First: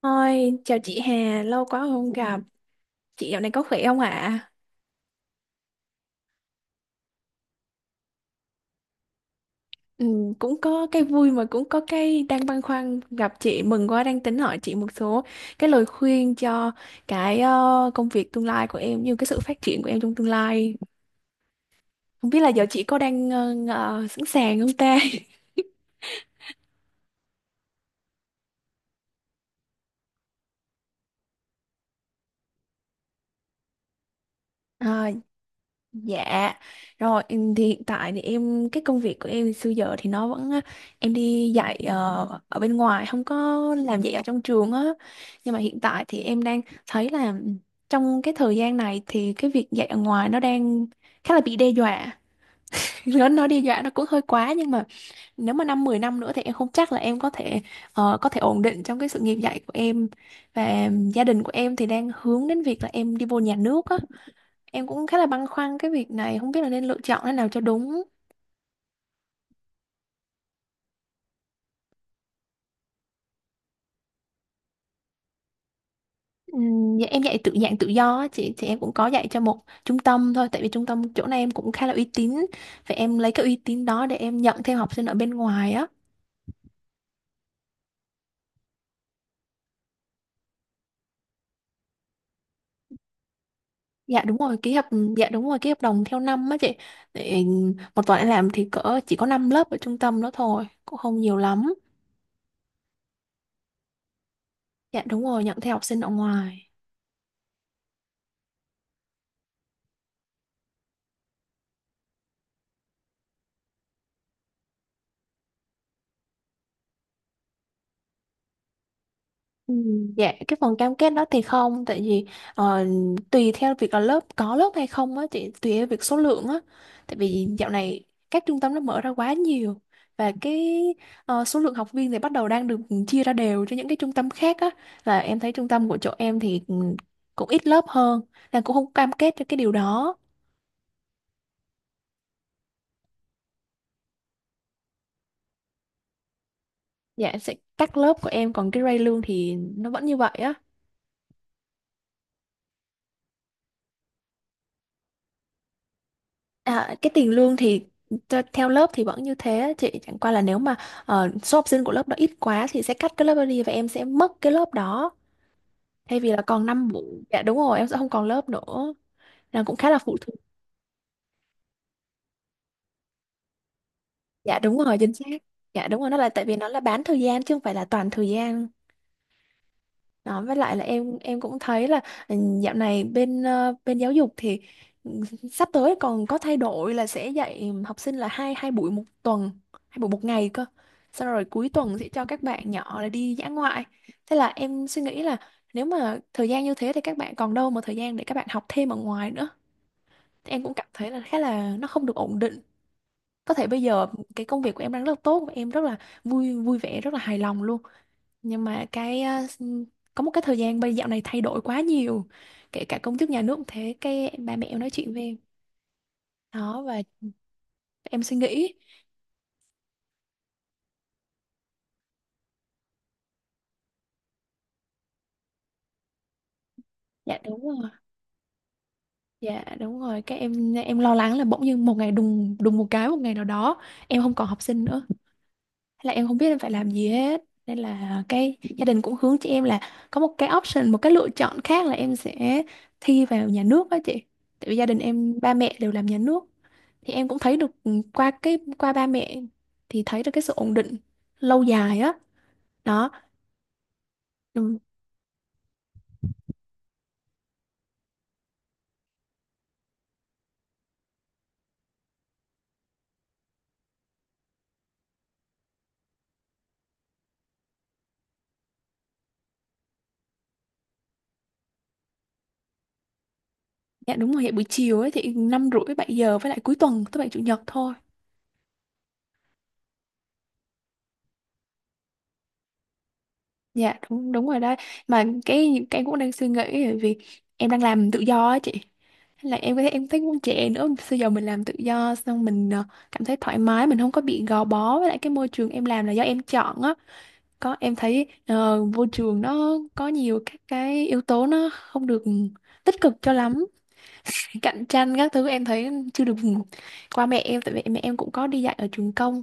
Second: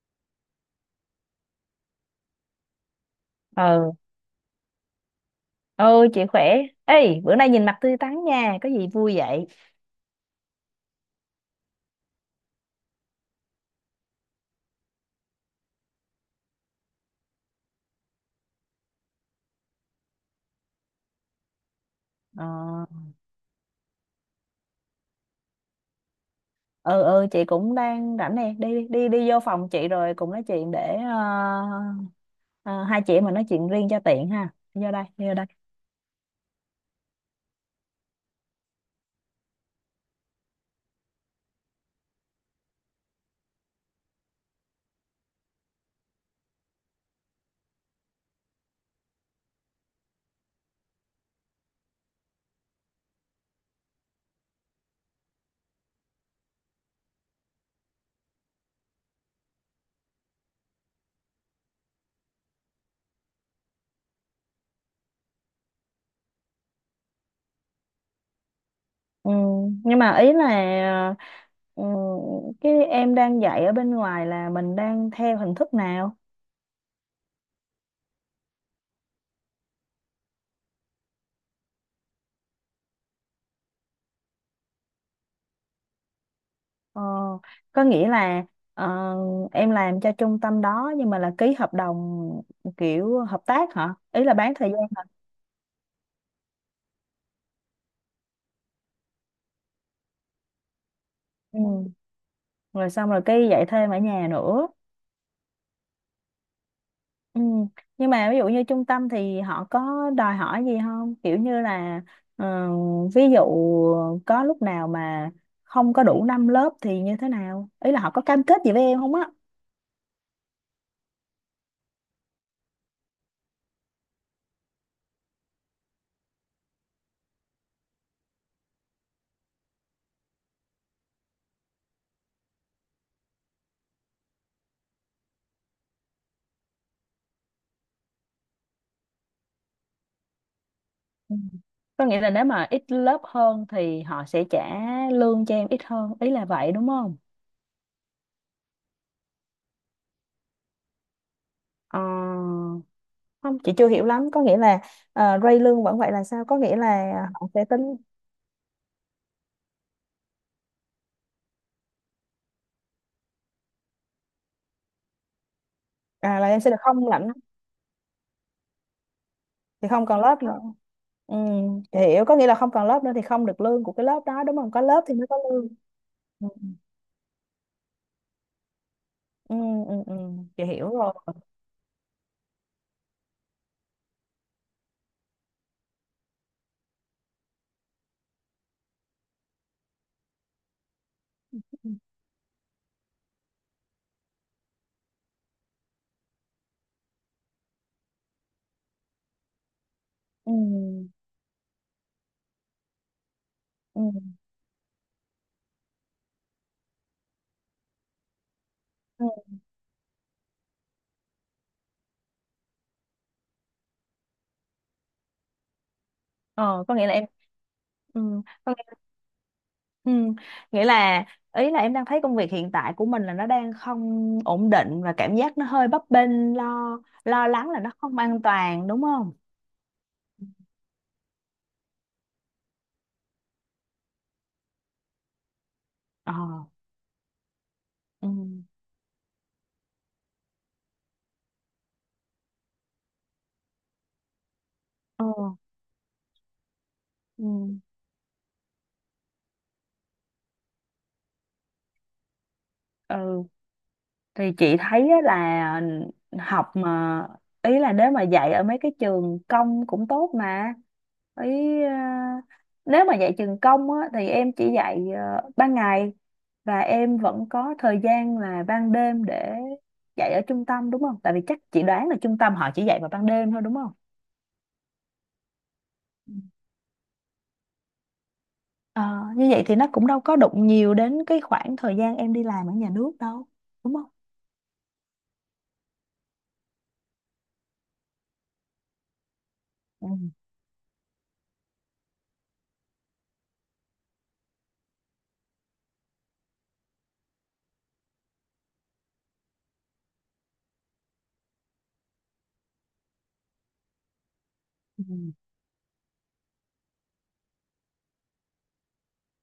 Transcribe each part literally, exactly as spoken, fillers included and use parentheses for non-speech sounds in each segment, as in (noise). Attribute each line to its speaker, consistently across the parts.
Speaker 1: Ôi, chào chị Hà, lâu quá không gặp. Chị dạo này có khỏe
Speaker 2: Ờ,
Speaker 1: không ạ?
Speaker 2: ôi chị khỏe. Ê, bữa nay nhìn mặt tươi tắn nha, có gì vui vậy?
Speaker 1: Ừ, cũng có cái vui mà cũng có cái đang băn khoăn gặp chị. Mừng quá đang tính hỏi chị một số cái lời khuyên cho cái ờ, công việc tương lai của em, như cái sự phát triển của em trong tương lai. Không biết
Speaker 2: Ờ,
Speaker 1: là giờ chị có đang ờ, ờ, sẵn sàng không ta? (laughs)
Speaker 2: ừ, ừ, chị cũng đang rảnh nè. Đi, đi đi vô phòng chị rồi cùng nói chuyện để ờ, ờ, hai chị em mình nói chuyện riêng cho tiện ha. Đi vô đây,
Speaker 1: À,
Speaker 2: đi vô đây.
Speaker 1: dạ, rồi em thì hiện tại thì em cái công việc của em xưa giờ thì nó vẫn á, em đi dạy ờ, ở bên ngoài không có làm dạy ở trong trường á. Nhưng mà hiện tại thì em đang thấy là trong cái thời gian này thì cái việc dạy ở ngoài nó đang khá là bị đe dọa. (laughs) Nó nó đe dọa nó cũng hơi quá nhưng mà nếu mà năm mười năm nữa thì em không chắc là em có thể ờ, có thể ổn định trong cái sự nghiệp dạy của em và gia đình của em thì đang hướng đến việc là em đi vô nhà nước á. Em cũng khá là băn khoăn cái việc này, không biết là nên lựa chọn thế nào cho đúng.
Speaker 2: Ừ, nhưng mà ý là, ừ, cái em đang dạy ở bên ngoài là mình đang theo hình thức nào?
Speaker 1: Ừm, dạ, em dạy tự dạng tự do á chị, thì em cũng có dạy cho một trung tâm thôi, tại vì trung tâm chỗ này em cũng khá là uy tín, vậy em lấy cái uy tín đó để em nhận thêm học sinh ở bên ngoài á.
Speaker 2: Ờ, có nghĩa là, ờ, em làm cho trung tâm đó nhưng mà là ký hợp đồng kiểu hợp tác hả,
Speaker 1: Dạ
Speaker 2: ý là
Speaker 1: đúng
Speaker 2: bán
Speaker 1: rồi,
Speaker 2: thời
Speaker 1: ký
Speaker 2: gian
Speaker 1: hợp
Speaker 2: hả?
Speaker 1: dạ đúng rồi ký hợp đồng theo năm á chị, để một tuần em làm thì cỡ chỉ có năm lớp ở trung tâm đó thôi, cũng không nhiều
Speaker 2: Ừ,
Speaker 1: lắm.
Speaker 2: rồi xong rồi cái dạy thêm ở nhà nữa.
Speaker 1: Dạ đúng rồi, nhận theo học sinh ở ngoài.
Speaker 2: Ừ. Nhưng mà ví dụ như trung tâm thì họ có đòi hỏi gì không, kiểu như là ờ, ví dụ có lúc nào mà không có đủ năm lớp thì như thế nào, ý là họ có cam kết gì với em không á?
Speaker 1: Ừ, dạ cái phần cam kết đó thì không, tại vì ờ, tùy theo việc là lớp có lớp hay không á chị, tùy theo việc số lượng á, tại vì dạo này các trung tâm nó mở ra quá nhiều, và cái ờ, số lượng học viên thì bắt đầu đang được chia ra đều cho những cái trung tâm khác á, là em thấy trung tâm của chỗ em thì ừ, cũng ít lớp hơn, nên cũng không cam kết cho cái điều đó.
Speaker 2: Ừ. Có nghĩa là nếu mà ít lớp hơn thì họ sẽ trả lương cho em ít hơn, ý là vậy đúng không?
Speaker 1: Dạ sẽ cắt lớp của em, còn cái rate lương thì nó vẫn như vậy á.
Speaker 2: Ờ, không chị chưa hiểu lắm, có nghĩa là uh, rate lương vẫn vậy là sao, có nghĩa
Speaker 1: À, cái
Speaker 2: là
Speaker 1: tiền
Speaker 2: họ
Speaker 1: lương
Speaker 2: sẽ tính,
Speaker 1: thì t- theo lớp thì vẫn như thế á chị, chẳng qua là nếu mà ờ, số học sinh của lớp đó ít quá thì sẽ cắt cái lớp đó đi và em sẽ mất cái lớp đó, thay vì
Speaker 2: à,
Speaker 1: là
Speaker 2: là em
Speaker 1: còn
Speaker 2: sẽ được
Speaker 1: năm
Speaker 2: không
Speaker 1: buổi
Speaker 2: lãnh
Speaker 1: Dạ đúng rồi, em sẽ không còn lớp nữa, là cũng
Speaker 2: thì
Speaker 1: khá là
Speaker 2: không
Speaker 1: phụ
Speaker 2: còn
Speaker 1: thuộc.
Speaker 2: lớp nữa. Ừ, hiểu, có nghĩa là không còn lớp nữa thì không được lương của cái lớp đó đúng
Speaker 1: Dạ
Speaker 2: không?
Speaker 1: đúng
Speaker 2: Có
Speaker 1: rồi
Speaker 2: lớp
Speaker 1: chính
Speaker 2: thì
Speaker 1: xác,
Speaker 2: mới có lương.
Speaker 1: dạ đúng rồi, nó là tại
Speaker 2: Ừ,
Speaker 1: vì nó là bán thời gian chứ không phải là toàn thời gian.
Speaker 2: ừ, ừ, ừ.
Speaker 1: Đó, với
Speaker 2: Chị
Speaker 1: lại là
Speaker 2: hiểu rồi.
Speaker 1: em em cũng thấy là ừ, dạo này bên ờ, bên giáo dục thì ừ, sắp tới còn có thay đổi là sẽ dạy học sinh là hai hai buổi một tuần, hai buổi một ngày cơ. Xong rồi cuối
Speaker 2: Ừ,
Speaker 1: tuần sẽ cho các bạn nhỏ là đi dã ngoại. Thế là em suy nghĩ là nếu mà thời gian như thế thì các bạn còn đâu mà thời gian để các bạn học thêm ở ngoài nữa. Thì
Speaker 2: ừ,
Speaker 1: em cũng cảm thấy là khá là nó không được ổn định. Có thể bây
Speaker 2: ừ.
Speaker 1: giờ cái công việc của em đang rất là tốt và em rất là vui vui vẻ, rất là hài lòng luôn, nhưng mà cái ờ,
Speaker 2: Ừ.
Speaker 1: s- có một cái thời gian bây dạo này thay đổi quá nhiều, kể cả công chức nhà nước cũng thế, cái ba mẹ em nói chuyện với em đó,
Speaker 2: Ờ, có
Speaker 1: và
Speaker 2: nghĩa là em
Speaker 1: em suy
Speaker 2: ừ.
Speaker 1: nghĩ.
Speaker 2: có nghĩa Ừ. Nghĩa là, ý là em đang thấy công việc hiện tại của mình là nó đang không ổn định và cảm giác nó hơi bấp bênh, lo
Speaker 1: Dạ
Speaker 2: lo
Speaker 1: đúng
Speaker 2: lắng là
Speaker 1: rồi,
Speaker 2: nó không an toàn đúng không?
Speaker 1: dạ đúng rồi, cái em em lo lắng là bỗng nhiên một ngày đùng đùng một cái, một ngày nào đó em không còn học sinh nữa. Thế là em
Speaker 2: Ờ.
Speaker 1: không biết em phải làm gì hết, nên là
Speaker 2: Ừ.
Speaker 1: cái gia đình cũng hướng cho em là có một cái option, một cái lựa chọn khác là em sẽ thi vào nhà nước đó chị, tại vì gia đình
Speaker 2: Ờ.
Speaker 1: em ba mẹ đều làm nhà nước, thì em cũng
Speaker 2: Ừ.
Speaker 1: thấy được ừ, qua cái qua ba mẹ thì thấy được cái sự ổn định lâu dài á, đó.
Speaker 2: Ừ. Thì chị
Speaker 1: Ừ,
Speaker 2: thấy á, là học mà, ý là nếu mà dạy ở mấy cái trường công cũng tốt mà, ý à, nếu mà dạy trường công á thì em chỉ dạy ờ, ban ngày, và em vẫn có thời gian là ban đêm để dạy ở trung tâm đúng không? Tại vì chắc chị đoán là trung tâm họ chỉ dạy vào ban đêm thôi đúng không?
Speaker 1: dạ đúng rồi, hiện buổi chiều ấy thì năm rưỡi bảy
Speaker 2: Ừ.
Speaker 1: giờ với lại cuối tuần thứ bảy chủ nhật thôi.
Speaker 2: Ờ, như vậy thì nó cũng đâu có đụng nhiều đến cái khoảng thời gian em đi làm ở nhà nước đâu,
Speaker 1: Dạ
Speaker 2: đúng không?
Speaker 1: đúng đúng rồi đó, mà cái cái cũng đang suy nghĩ, bởi vì em đang làm tự do á chị, là em thấy em
Speaker 2: Ừ.
Speaker 1: thấy cũng trẻ nữa, bây giờ mình làm tự do xong mình ờ, cảm thấy thoải mái, mình không có bị gò bó, với lại cái môi trường em làm là do em chọn á, có em thấy ờ, môi trường nó có nhiều các cái yếu tố nó không được tích cực cho lắm, cạnh tranh các
Speaker 2: Ừ.
Speaker 1: thứ em thấy chưa được. ừ, Qua mẹ em, tại vì mẹ em cũng có đi dạy ở trường công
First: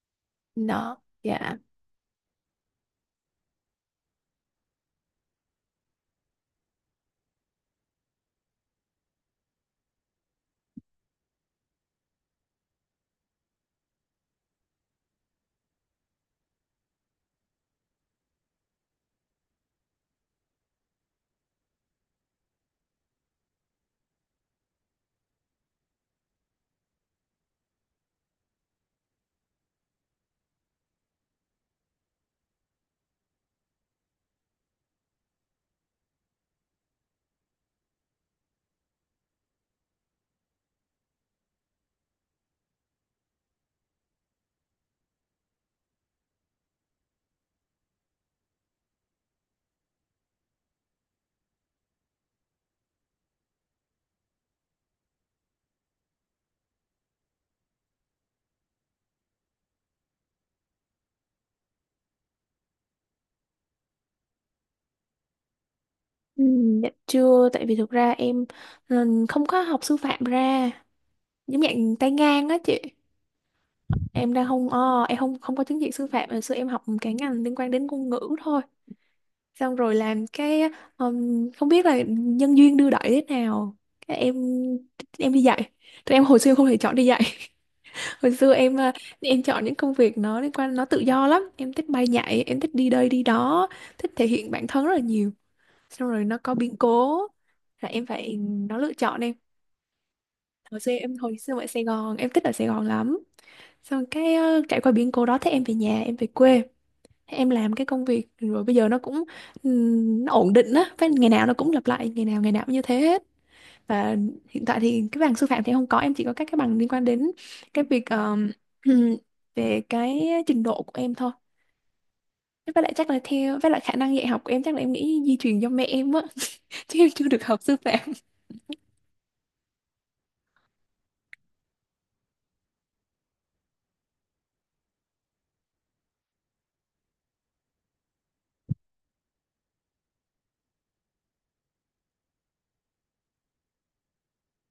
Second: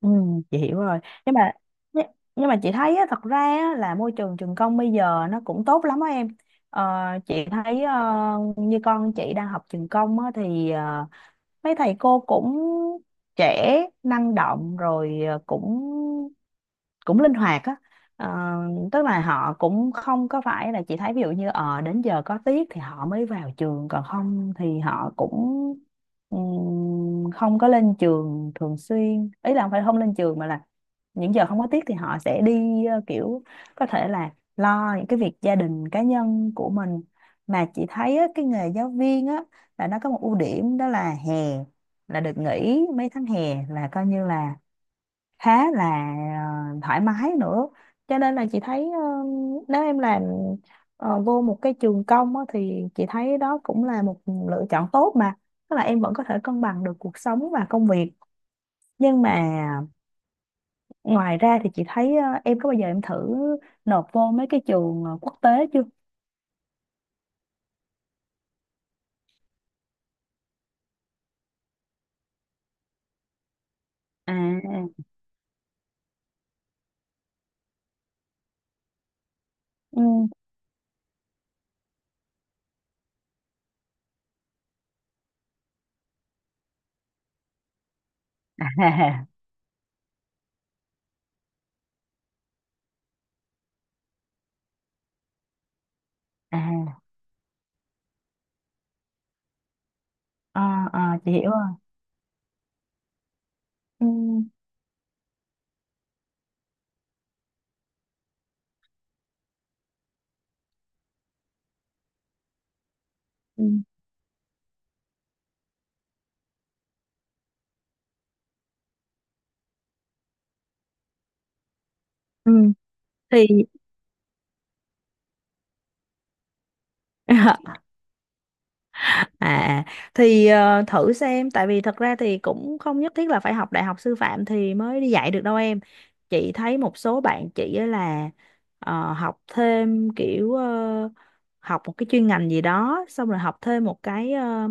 Speaker 2: Ừ, chị hiểu
Speaker 1: đó,
Speaker 2: rồi, nhưng mà
Speaker 1: dạ.
Speaker 2: nhưng nhưng mà chị thấy á, thật ra á, là môi trường trường công bây giờ nó cũng tốt lắm á em. Ờ, chị thấy ờ, như con chị đang học trường công á, thì ờ, mấy thầy cô cũng trẻ, năng động, rồi ờ, cũng cũng linh hoạt á. Ờ, tức là họ cũng không có phải là, chị thấy ví dụ như ờ đến giờ có tiết thì họ mới vào trường, còn không thì họ cũng ừm, không có lên trường thường xuyên, ý là không phải không lên trường mà là những giờ không có tiết thì họ sẽ đi ờ, kiểu có thể là lo những cái việc gia đình cá nhân của mình. Mà chị thấy á, cái nghề giáo viên á là nó có một ưu điểm đó là hè, là được nghỉ mấy tháng hè là coi như là khá là ờ, thoải mái nữa. Cho nên là chị thấy ờ, nếu em làm ờ, vô một cái trường công á, thì chị thấy đó cũng là một lựa chọn tốt mà, tức là em vẫn có thể cân bằng được cuộc sống và công việc. Nhưng mà ngoài ra thì chị thấy ờ, em có bao giờ em thử nộp vô mấy cái trường ờ, quốc tế chưa?
Speaker 1: Ừ, dạ chưa, tại vì thực ra em ừ, không có học sư phạm ra, giống dạng tay ngang á chị. Em đang không, ờ,
Speaker 2: À,
Speaker 1: em không không có chứng chỉ sư phạm, hồi xưa em học cái ngành liên quan đến ngôn ngữ thôi. Xong rồi
Speaker 2: ừ,
Speaker 1: làm cái ừm, không biết là nhân duyên đưa đẩy thế nào. Cái Em em đi dạy. Tụi em hồi xưa không thể chọn đi dạy. (laughs) Hồi xưa
Speaker 2: à,
Speaker 1: em ờ,
Speaker 2: à,
Speaker 1: em chọn những công việc nó liên quan, nó tự do lắm. Em thích bay nhảy, em thích đi đây đi đó, thích thể hiện bản thân rất là nhiều, xong rồi nó có biến
Speaker 2: à,
Speaker 1: cố là em phải nó lựa chọn. Em
Speaker 2: ờ,
Speaker 1: hồi xưa,
Speaker 2: ờ,
Speaker 1: em
Speaker 2: chị
Speaker 1: hồi
Speaker 2: hiểu
Speaker 1: xưa
Speaker 2: rồi.
Speaker 1: ở Sài Gòn, em thích ở Sài Gòn lắm, xong
Speaker 2: Ừ,
Speaker 1: cái ờ, trải qua biến cố đó, thế em về nhà, em về quê, thế em làm cái công việc, rồi bây giờ nó cũng ừm, nó ổn định á, với ngày nào nó cũng lặp lại, ngày nào ngày nào cũng như thế hết.
Speaker 2: ừ,
Speaker 1: Và hiện tại thì cái bằng sư phạm thì em không có, em chỉ có các cái bằng liên quan đến cái việc ờm, (clears throat) ừm, về cái trình độ của em thôi,
Speaker 2: ừ.
Speaker 1: với lại chắc là
Speaker 2: Thì
Speaker 1: theo, với lại khả năng dạy học của em chắc là em nghĩ di truyền do mẹ em á, (laughs) chứ em chưa được học
Speaker 2: (laughs)
Speaker 1: sư phạm.
Speaker 2: À, à. Thì ờ, thử xem, tại vì thật ra thì cũng không nhất thiết là phải học đại học sư phạm thì mới đi dạy được đâu em. Chị thấy một số bạn chị á là ờ, học thêm kiểu ờ, học một cái chuyên ngành gì đó, xong rồi học thêm một cái ờ,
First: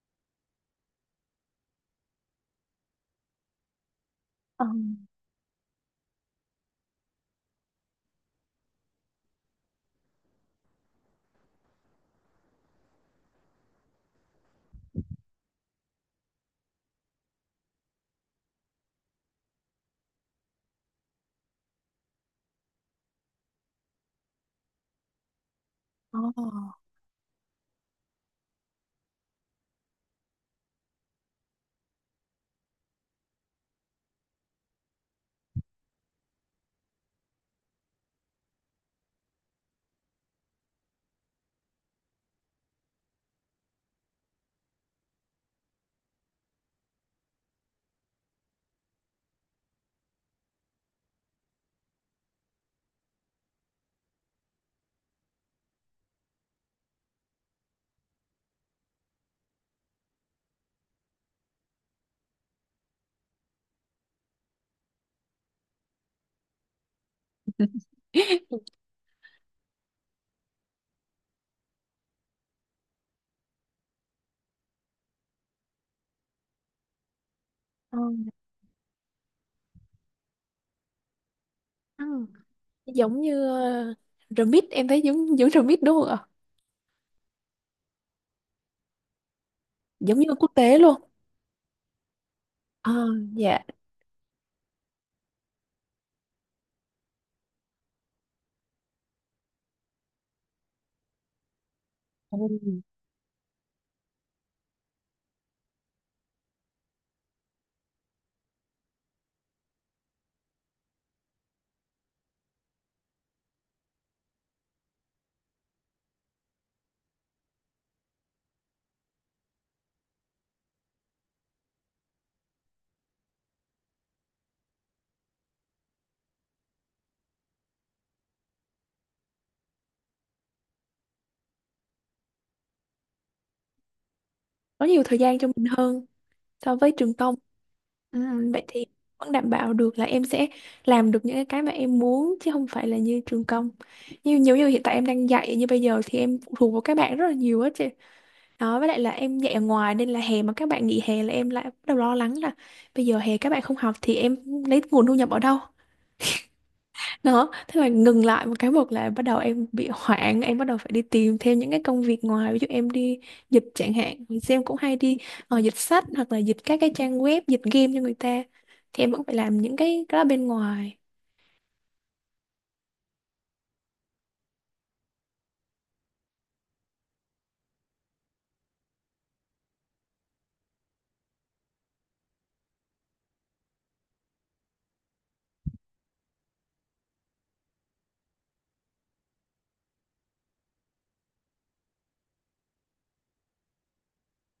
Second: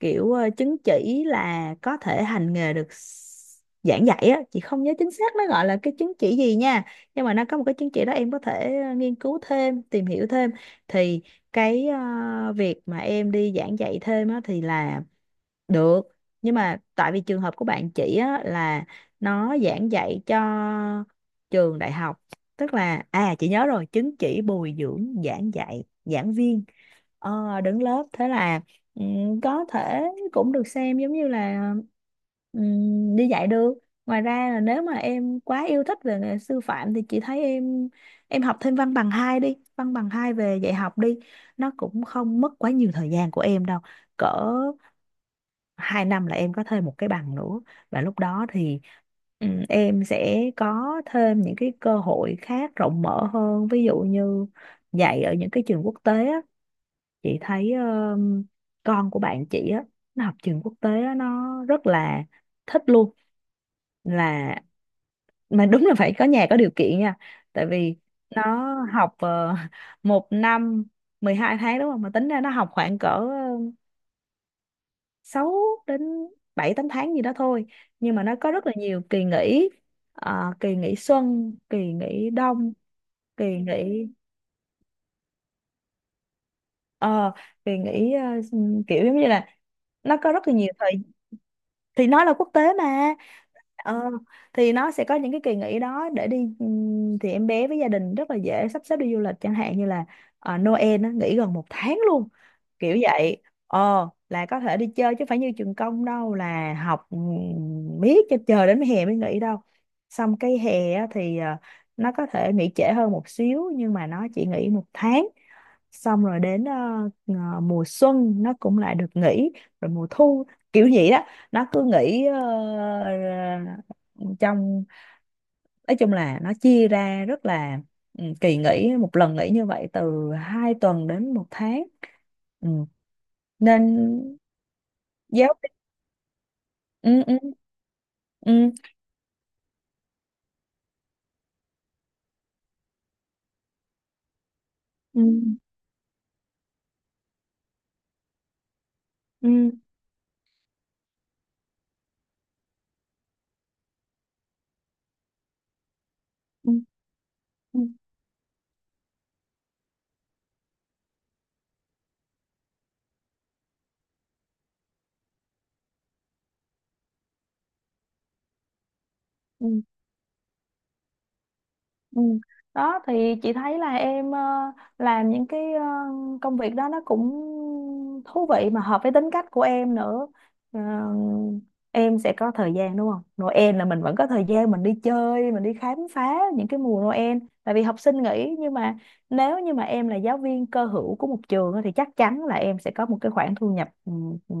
Speaker 2: kiểu ờ, chứng chỉ là có thể hành nghề được, s- giảng dạy á. Chị
Speaker 1: Ờ.
Speaker 2: không nhớ chính xác nó gọi là cái chứng chỉ gì nha, nhưng mà nó có một cái chứng chỉ đó em có thể ờ, nghiên cứu thêm, tìm hiểu thêm. Thì cái ờ, việc mà em đi giảng dạy thêm á thì là được, nhưng mà tại vì trường hợp của bạn chị á là nó giảng dạy cho trường đại học, tức là, à, chị nhớ rồi, chứng chỉ bồi dưỡng giảng dạy
Speaker 1: Ồ,
Speaker 2: giảng viên ờ, đứng lớp, thế là, Ừ, có thể cũng được xem giống như là ừm, đi dạy được. Ngoài ra là nếu mà em quá yêu thích về nghề sư phạm thì chị thấy em em học thêm văn bằng hai đi, văn bằng hai về dạy học đi, nó cũng không mất quá nhiều thời gian của em đâu, cỡ hai năm là em có thêm một cái bằng nữa. Và lúc đó thì ừm, em sẽ có thêm những cái cơ hội khác rộng mở hơn, ví dụ như dạy ở những cái trường quốc tế á, chị thấy ờ, con của bạn chị á nó học trường quốc tế á, nó rất là thích luôn, là mà đúng là phải có nhà có điều kiện nha, tại vì nó học ờ, (laughs) một năm mười hai tháng đúng không, mà tính ra nó học khoảng cỡ ờ, sáu đến bảy tám tháng gì đó thôi.
Speaker 1: ờ,
Speaker 2: Nhưng mà nó có rất là nhiều kỳ nghỉ. Ờ, kỳ nghỉ xuân, kỳ
Speaker 1: ừ.
Speaker 2: nghỉ đông,
Speaker 1: Giống
Speaker 2: kỳ
Speaker 1: như uh,
Speaker 2: nghỉ
Speaker 1: remix, em thấy giống giống remix đúng không ạ?
Speaker 2: ờ, kỳ nghỉ, ờ, kiểu giống như là nó
Speaker 1: Giống
Speaker 2: có
Speaker 1: như
Speaker 2: rất
Speaker 1: quốc
Speaker 2: là nhiều
Speaker 1: tế
Speaker 2: thời,
Speaker 1: luôn.
Speaker 2: thì nó là quốc tế
Speaker 1: Ờ,
Speaker 2: mà.
Speaker 1: dạ.
Speaker 2: Ờ, thì nó sẽ có những cái kỳ nghỉ đó để đi, ừm, thì em bé với gia đình rất là dễ sắp xếp đi du lịch chẳng hạn như là ờ, Noel nó nghỉ gần một tháng luôn,
Speaker 1: Ừ.
Speaker 2: kiểu vậy, ờ là có thể đi chơi chứ phải như trường công đâu, là học ừm, miết cho chờ đến hè mới nghỉ đâu. Xong cái hè á thì ờ, nó có thể nghỉ trễ hơn một xíu nhưng mà nó chỉ nghỉ một tháng, xong rồi đến ờ, ờ, mùa xuân nó cũng lại được nghỉ, rồi mùa thu, kiểu vậy đó. Nó cứ nghĩ ờ, trong, nói chung là nó chia ra rất là, ừ, kỳ nghỉ một lần nghỉ như vậy từ hai tuần đến một tháng. Ừ. Nên
Speaker 1: Có nhiều thời gian cho
Speaker 2: giáo
Speaker 1: mình
Speaker 2: viên.
Speaker 1: hơn so với trường
Speaker 2: Ừ,
Speaker 1: công.
Speaker 2: ừ,
Speaker 1: Ừ, vậy
Speaker 2: ừ,
Speaker 1: thì vẫn đảm bảo được là em sẽ làm được những cái mà em muốn, chứ không phải là như trường công. Như nhiều như hiện tại em
Speaker 2: ừ,
Speaker 1: đang dạy như bây giờ thì em phụ thuộc vào các bạn rất là nhiều á chị. Đó, với lại là em
Speaker 2: ừ,
Speaker 1: dạy ở ngoài nên là hè mà các bạn nghỉ hè là em lại bắt đầu lo lắng là bây giờ hè các bạn không học thì em lấy nguồn thu nhập ở đâu?
Speaker 2: ừ,
Speaker 1: Đó,
Speaker 2: ừ,
Speaker 1: thế mà ngừng lại một cái một là bắt đầu em bị hoảng, em bắt đầu phải đi tìm thêm những cái công việc ngoài, ví dụ em đi dịch chẳng hạn, thì em cũng hay đi ờ, dịch sách hoặc là dịch các cái trang web, dịch game cho người ta. Thì em vẫn phải làm những
Speaker 2: ừ.
Speaker 1: cái cái đó bên ngoài.
Speaker 2: Ừ. Đó thì chị thấy là em ờ, làm những cái ờ, công việc đó nó cũng thú vị mà hợp với tính cách của em nữa. Ờ, em sẽ có thời gian đúng không? Noel là mình vẫn có thời gian mình đi chơi, mình đi khám phá những cái mùa Noel. Tại vì học sinh nghỉ, nhưng mà nếu như mà em là giáo viên cơ hữu của một trường á, thì chắc chắn là em sẽ có một cái khoản thu nhập, ừ, ừ,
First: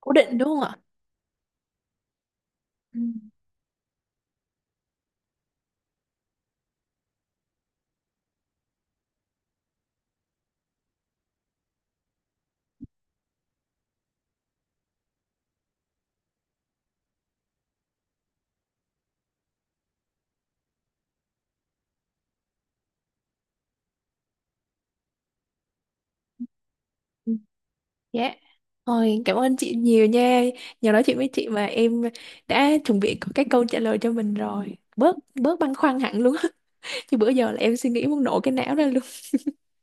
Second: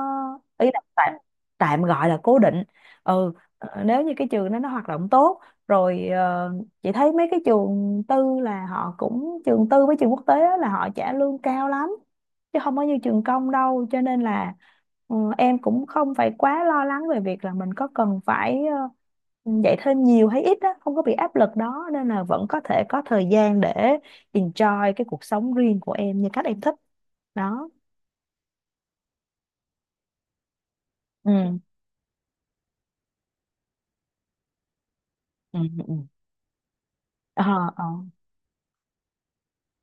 Speaker 1: Cố định đúng không
Speaker 2: ý
Speaker 1: ạ?
Speaker 2: là tạm, tạm gọi là cố định.
Speaker 1: Ừ.
Speaker 2: Ừ, ờ, nếu như cái trường đó nó hoạt động tốt rồi, ờ, chị thấy mấy cái trường tư là họ cũng, trường tư với trường quốc tế á, là họ trả lương cao lắm chứ không có như trường công đâu, cho nên là ừ, em cũng không phải quá lo lắng về việc là mình có cần phải ờ, dạy thêm nhiều hay ít á, không có bị áp lực đó, nên là vẫn có thể có thời gian để enjoy cái cuộc sống riêng của em như cách em thích.
Speaker 1: Ừ,
Speaker 2: Đó,
Speaker 1: dạ. Rồi, cảm ơn chị nhiều nha. Nhờ nói chuyện với chị
Speaker 2: ừ,
Speaker 1: mà em đã chuẩn bị có cái câu trả lời cho mình rồi. Bớt
Speaker 2: ừ,
Speaker 1: Bớt băn
Speaker 2: ừ,
Speaker 1: khoăn hẳn luôn. (laughs) Chứ bữa
Speaker 2: ờ,
Speaker 1: giờ là em
Speaker 2: ờ,
Speaker 1: suy nghĩ muốn nổ cái não ra luôn.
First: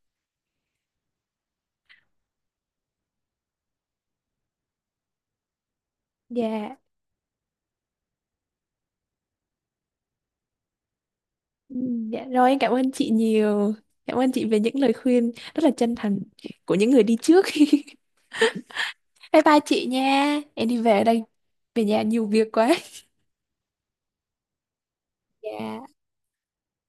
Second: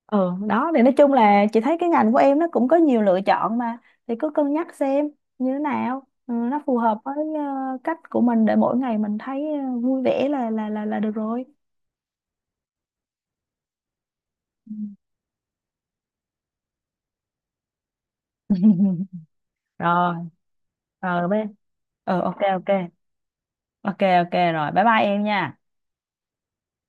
Speaker 2: ừ. Đó thì nói chung là chị thấy cái ngành của em nó cũng có nhiều lựa chọn mà, thì cứ cân nhắc xem như thế nào, ừ, nó
Speaker 1: Dạ.
Speaker 2: phù hợp với ờ, cách của mình để mỗi ngày mình thấy ờ, vui vẻ là là là là được rồi.
Speaker 1: Ừ, dạ rồi em cảm ơn chị nhiều. Cảm ơn chị về
Speaker 2: Ừ.
Speaker 1: những lời khuyên rất là chân thành của những người đi trước. (laughs)
Speaker 2: (laughs)
Speaker 1: Bye bye chị
Speaker 2: Rồi,
Speaker 1: nha. Em đi về đây,
Speaker 2: rồi bé,
Speaker 1: về nhà
Speaker 2: ừ,
Speaker 1: nhiều
Speaker 2: ok,
Speaker 1: việc quá.
Speaker 2: ok, ok, ok, rồi bye bye em
Speaker 1: (laughs)
Speaker 2: nha.
Speaker 1: Dạ.